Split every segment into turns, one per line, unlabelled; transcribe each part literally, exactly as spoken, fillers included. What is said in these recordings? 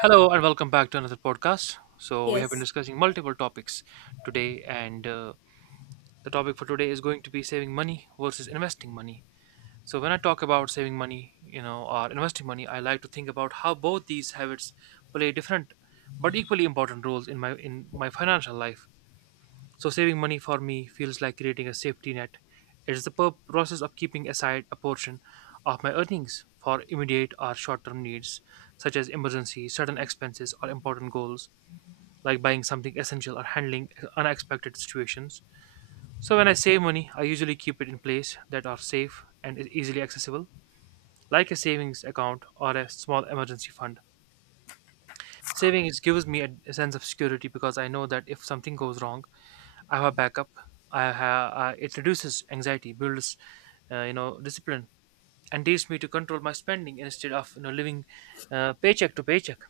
Hello and welcome back to another podcast. So we have been
Yes,
discussing multiple topics today, and uh, the topic for today is going to be saving money versus investing money. So when I talk about saving money, you know, or investing money, I like to think about how both these habits play different but equally important roles in my in my financial life. So saving money for me feels like creating a safety net. It is the pur- process of keeping aside a portion of my earnings for immediate or short-term needs such as emergency, sudden expenses, or important goals like buying something essential or handling unexpected situations. So when I save money, I usually keep it in places that are safe and easily accessible, like a savings account or a small emergency fund. Savings gives me a, a sense of security because I know that if something goes wrong, I have a backup. I have uh, it reduces anxiety, builds uh, you know discipline, and teaches me to control my spending instead of you know living uh, paycheck to paycheck.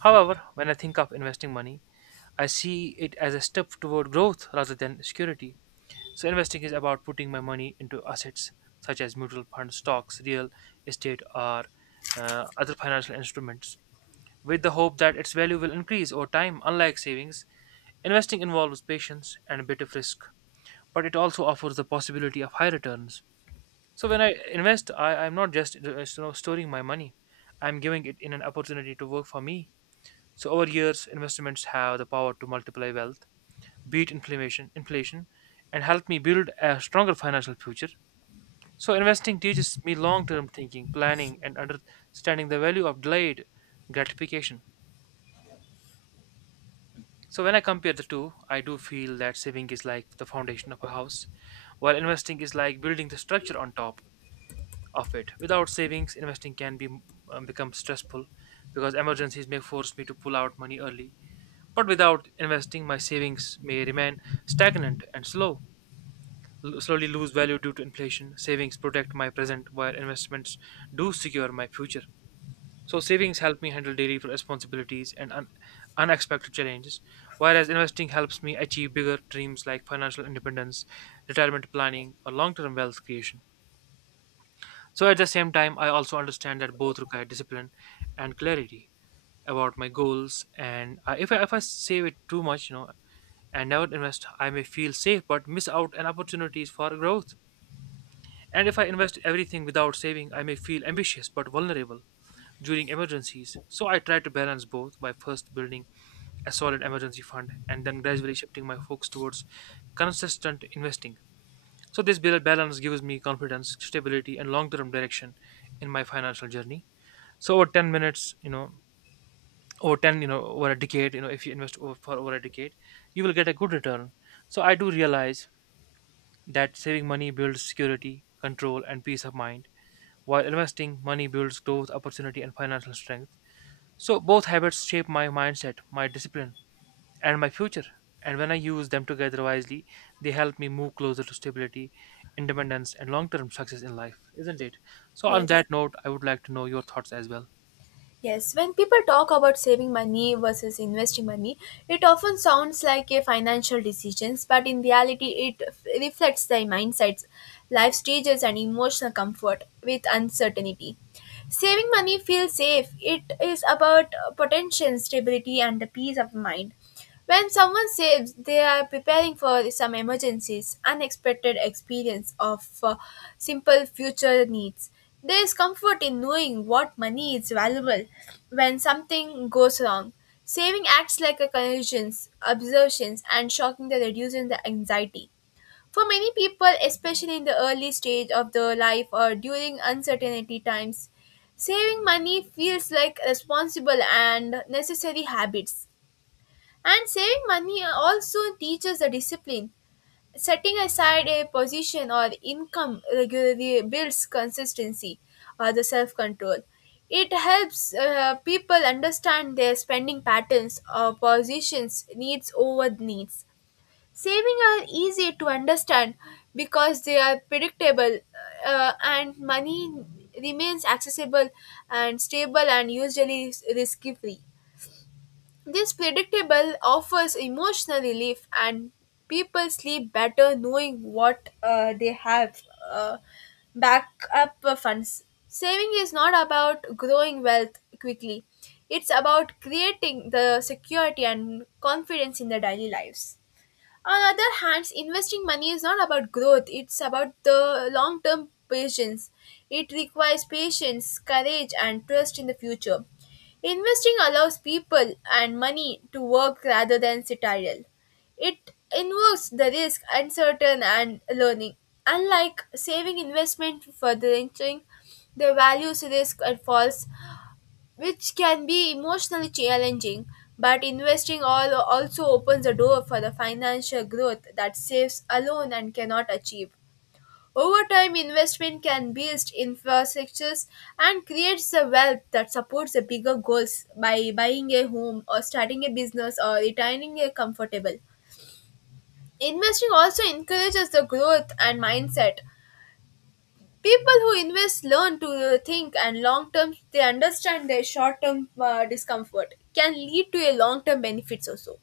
However, when I think of investing money, I see it as a step toward growth rather than security. So investing is about putting my money into assets such as mutual funds, stocks, real estate, or uh, other financial instruments with the hope that its value will increase over time. Unlike savings, investing involves patience and a bit of risk, but it also offers the possibility of high returns. So when I invest, I, I'm not just uh, you know, storing my money; I'm giving it in an opportunity to work for me. So over years, investments have the power to multiply wealth beat inflammation, inflation, and help me build a stronger financial future. So investing teaches me long-term thinking, planning, and understanding the value of delayed gratification. So when I compare the two, I do feel that saving is like the foundation of a house, while investing is like building the structure on top of it. Without savings, investing can be um, become stressful because emergencies may force me to pull out money early. But without investing, my savings may remain stagnant and slow. L- slowly lose value due to inflation. Savings protect my present, while investments do secure my future. So, savings help me handle daily responsibilities and un- unexpected challenges, whereas investing helps me achieve bigger dreams like financial independence, retirement planning, or long term wealth creation. So, at the same time, I also understand that both require discipline and clarity about my goals. And I, if, I, if I save it too much, you know, and never invest, I may feel safe but miss out on opportunities for growth. And if I invest everything without saving, I may feel ambitious but vulnerable during emergencies. So I try to balance both by first building a solid emergency fund and then gradually shifting my focus towards consistent investing. So this bal- balance gives me confidence, stability, and long-term direction in my financial journey. So over ten minutes, you know, over ten, you know, over a decade, you know, if you invest over, for over a decade, you will get a good return. So I do realize that saving money builds security, control, and peace of mind while investing money builds growth, opportunity, and financial strength. So both habits shape my mindset, my discipline, and my future. And when I use them together wisely, they help me move closer to stability, independence, and long-term success in life, isn't it? So on
yes,
that note, I would like to know your thoughts as well.
yes. When people talk about saving money versus investing money, it often sounds like a financial decisions, but in reality, it f- reflects their mindsets, life stages, and emotional comfort with uncertainty. Saving money feels safe. It is about uh, potential stability and the peace of mind. When someone saves, they are preparing for some emergencies, unexpected experience of uh, simple future needs. There is comfort in knowing what money is valuable when something goes wrong. Saving acts like a conscience, observations, and shocking that reduces the anxiety. For many people, especially in the early stage of their life or during uncertainty times, saving money feels like responsible and necessary habits. And saving money also teaches the discipline. Setting aside a position or income regularly builds consistency or the self control. It helps uh, people understand their spending patterns or positions, needs over needs. Saving are easy to understand because they are predictable uh, and money remains accessible and stable and usually risk free. This predictable offers emotional relief, and people sleep better knowing what uh, they have uh, backup funds. Saving is not about growing wealth quickly, it's about creating the security and confidence in their daily lives. On the other hand, investing money is not about growth, it's about the long term patience. It requires patience, courage, and trust in the future. Investing allows people and money to work rather than sit idle. It involves the risk, uncertain, and learning. Unlike saving investment for the entering, the values risk and falls which can be emotionally challenging, but investing all also opens the door for the financial growth that saves alone and cannot achieve. Over time, investment can build infrastructures and creates the wealth that supports the bigger goals by buying a home or starting a business or retiring a comfortable. Investing also encourages the growth and mindset. People who invest learn to think, and long term, they understand their short term uh, discomfort can lead to a long term benefits also.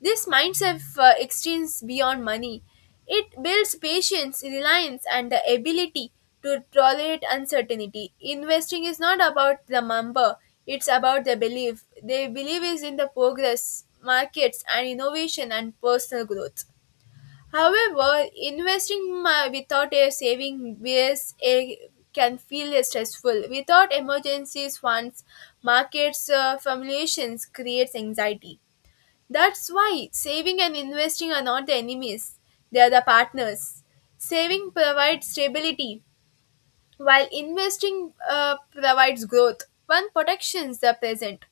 This mindset uh, extends beyond money. It builds patience, reliance, and the ability to tolerate uncertainty. Investing is not about the number, it's about the belief. Their belief is in the progress, markets, and innovation and personal growth. However, investing mo- without a saving base eh, can feel stressful. Without emergencies funds, markets uh, formulations creates anxiety. That's why saving and investing are not the enemies; they are the partners. Saving provides stability, while investing uh, provides growth, one protects the present,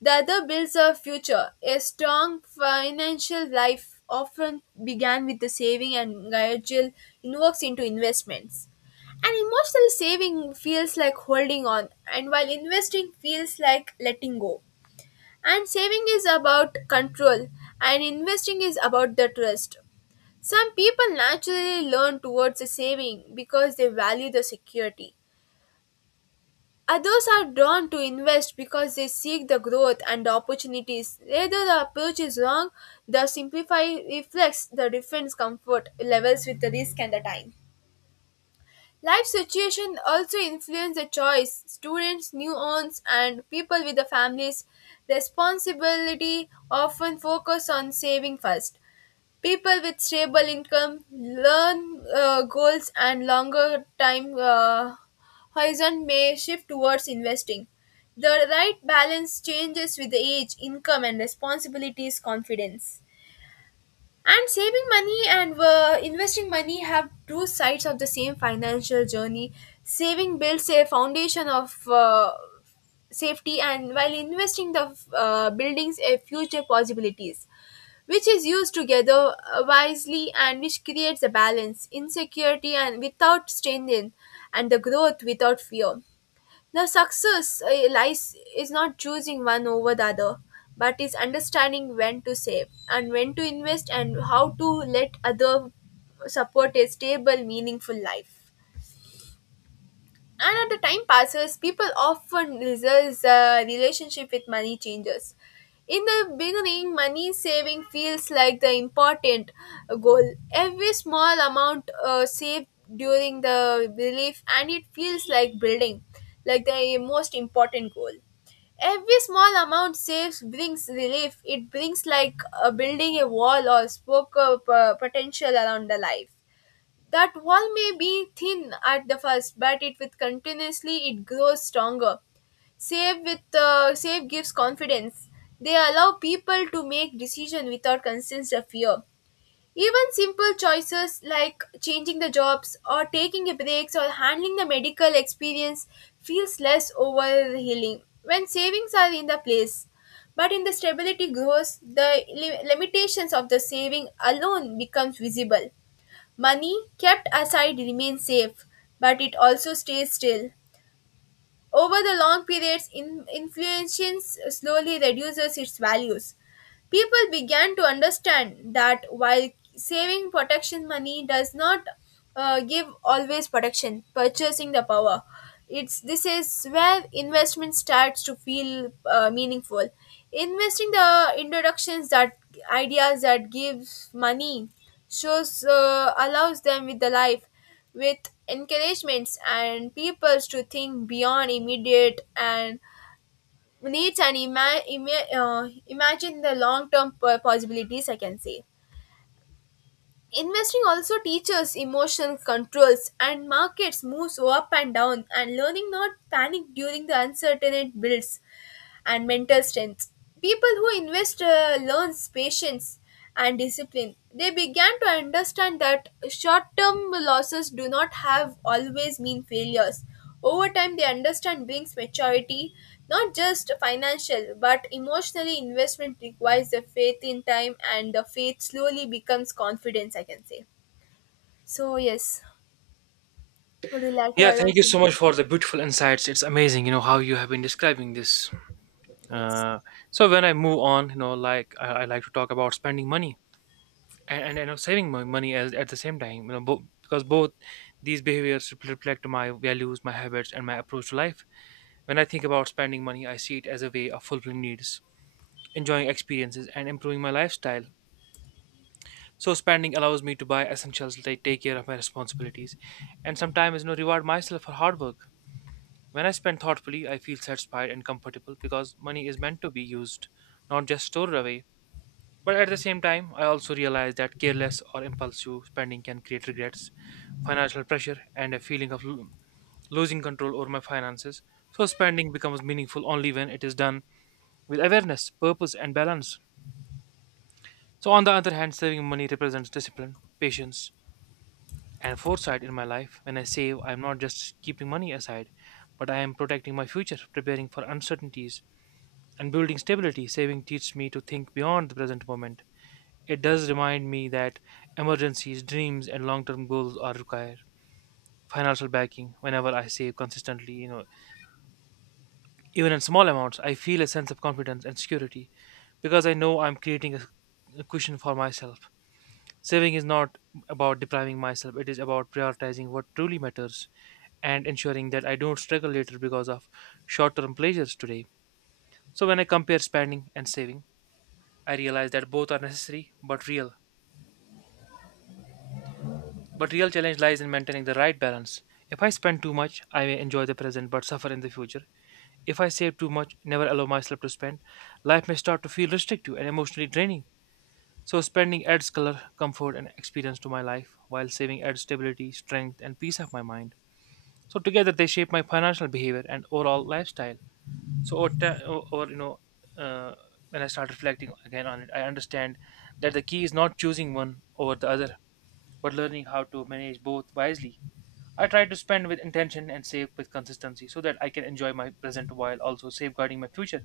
the other builds a future. A strong financial life often began with the saving and gradual invokes into investments. An emotional saving feels like holding on, and while investing feels like letting go. And saving is about control, and investing is about the trust. Some people naturally learn towards the saving because they value the security. Others are drawn to invest because they seek the growth and opportunities. Either the approach is wrong, the simplify reflects the different comfort levels with the risk and the time. Life situation also influence the choice. Students, new newborns, and people with the families' responsibility often focus on saving first. People with stable income, learn uh, goals, and longer time uh, horizon may shift towards investing. The right balance changes with the age, income, and responsibilities. Confidence. And saving money and uh, investing money have two sides of the same financial journey. Saving builds a foundation of uh, safety, and while investing, the uh, buildings a future possibilities, which is used together uh, wisely and which creates a balance, insecurity, and without strain, and the growth without fear. The success eh, lies is not choosing one over the other, but is understanding when to save and when to invest and how to let other support a stable, meaningful life. And as the time passes, people often result the relationship with money changes. In the beginning, money saving feels like the important goal. Every small amount uh, saved during the belief, and it feels like building, like the most important goal. Every small amount saves brings relief. It brings like uh, building a wall or spoke of uh, potential around the life. That wall may be thin at the first, but it with continuously it grows stronger. Save with uh, save gives confidence. They allow people to make decision without constant fear. Even simple choices like changing the jobs or taking a breaks or handling the medical experience feels less overhealing when savings are in the place. But in the stability grows, the li- limitations of the saving alone becomes visible. Money kept aside remains safe, but it also stays still. Over the long periods, in- inflation slowly reduces its values. People began to understand that while saving protection money does not uh, give always protection, purchasing the power. It's this is where investment starts to feel uh, meaningful. Investing the introductions that ideas that gives money shows uh, allows them with the life with encouragements and peoples to think beyond immediate and needs and ima- ima- uh, imagine the long term possibilities, I can say. Investing also teaches emotional controls and markets moves up and down and learning not panic during the uncertainty builds and mental strength. People who invest uh, learns patience and discipline. They began to understand that short-term losses do not have always mean failures. Over time, they understand brings maturity, not just financial but emotionally. Investment requires the faith in time, and the faith slowly becomes confidence, I can say. So yes, would you like to
Yeah,
add
thank
on
you
something?
so much for the beautiful insights. It's amazing, you know, how you have been describing this.
Yes.
Uh, so when I move on, you know, like I, I like to talk about spending money. and, and you know saving my money as, at the same time you know bo- because both these behaviors rep- reflect my values, my habits, and my approach to life. When I think about spending money, I see it as a way of fulfilling needs, enjoying experiences, and improving my lifestyle. So spending allows me to buy essentials, like take care of my responsibilities and sometimes, you know, reward myself for hard work. When I spend thoughtfully, I feel satisfied and comfortable because money is meant to be used, not just stored away. But at the same time, I also realize that careless or impulsive spending can create regrets, financial pressure, and a feeling of lo- losing control over my finances. So, spending becomes meaningful only when it is done with awareness, purpose, and balance. So, on the other hand, saving money represents discipline, patience, and foresight in my life. When I save, I am not just keeping money aside, but I am protecting my future, preparing for uncertainties, and building stability. Saving teaches me to think beyond the present moment. It does remind me that emergencies, dreams, and long-term goals are required financial backing. Whenever I save consistently, you know, even in small amounts, I feel a sense of confidence and security because I know I'm creating a, a cushion for myself. Saving is not about depriving myself; it is about prioritizing what truly matters and ensuring that I don't struggle later because of short term pleasures today. So, when I compare spending and saving, I realize that both are necessary but real But real challenge lies in maintaining the right balance. If I spend too much, I may enjoy the present but suffer in the future. If I save too much, never allow myself to spend, life may start to feel restrictive and emotionally draining. So spending adds color, comfort, and experience to my life, while saving adds stability, strength, and peace of my mind. So together they shape my financial behavior and overall lifestyle. So over, ti- o- over you know, uh, when I start reflecting again on it, I understand that the key is not choosing one over the other, but learning how to manage both wisely. I try to spend with intention and save with consistency so that I can enjoy my present while also safeguarding my future.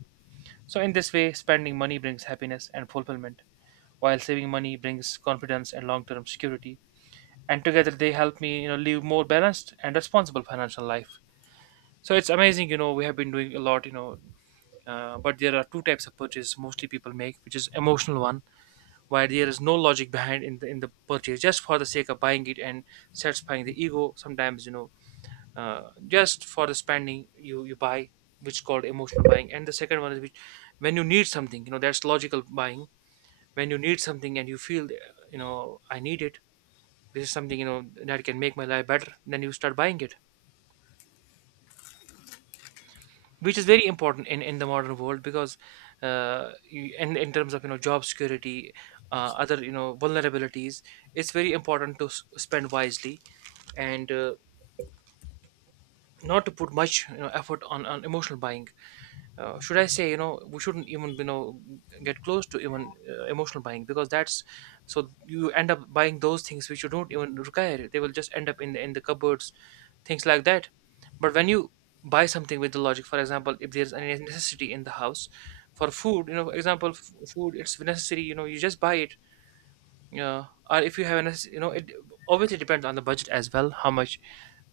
So, in this way, spending money brings happiness and fulfillment, while saving money brings confidence and long term security. And together, they help me, you know, live more balanced and responsible financial life. So it's amazing, you know, we have been doing a lot, you know, uh, but there are two types of purchases mostly people make. Which is emotional one, where there is no logic behind in the in the purchase, just for the sake of buying it and satisfying the ego. Sometimes, you know, uh, just for the spending you you buy, which is called emotional buying. And the second one is, which when you need something, you know, that's logical buying. When you need something and you feel, uh, you know, I need it, this is something, you know, that can make my life better, then you start buying it, which is very important in in the modern world, because uh you- in in terms of, you know, job security, uh, other, you know, vulnerabilities, it's very important to s- spend wisely and uh, not to put much, you know, effort on, on emotional buying. Uh, should I say, you know, we shouldn't even, you know, get close to even uh, emotional buying, because that's so you end up buying those things which you don't even require. They will just end up in the, in the cupboards, things like that. But when you buy something with the logic, for example, if there's any necessity in the house for food, you know, for example, f- food, it's necessary, you know, you just buy it. Uh, or if you have an, you know, it obviously depends on the budget as well, how much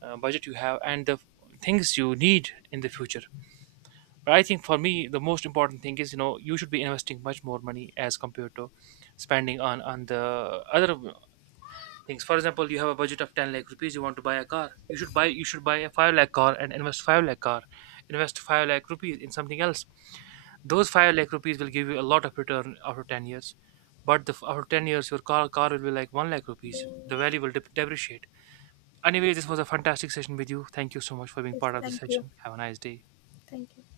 uh, budget you have and the things you need in the future. But I think for me, the most important thing is, you know, you should be investing much more money as compared to spending on on the other things. For example, you have a budget of ten lakh rupees. You want to buy a car. You should buy you should buy a five lakh car and invest five lakh car, invest five lakh rupees in something else. Those five lakh rupees will give you a lot of return after ten years. But the, after ten years, your car car will be like one lakh rupees. The value will dep- depreciate. Anyway, this was a fantastic session with you. Thank you so much for being
Yes.
part of this
Thank you.
session. Have a nice day.
Thank you.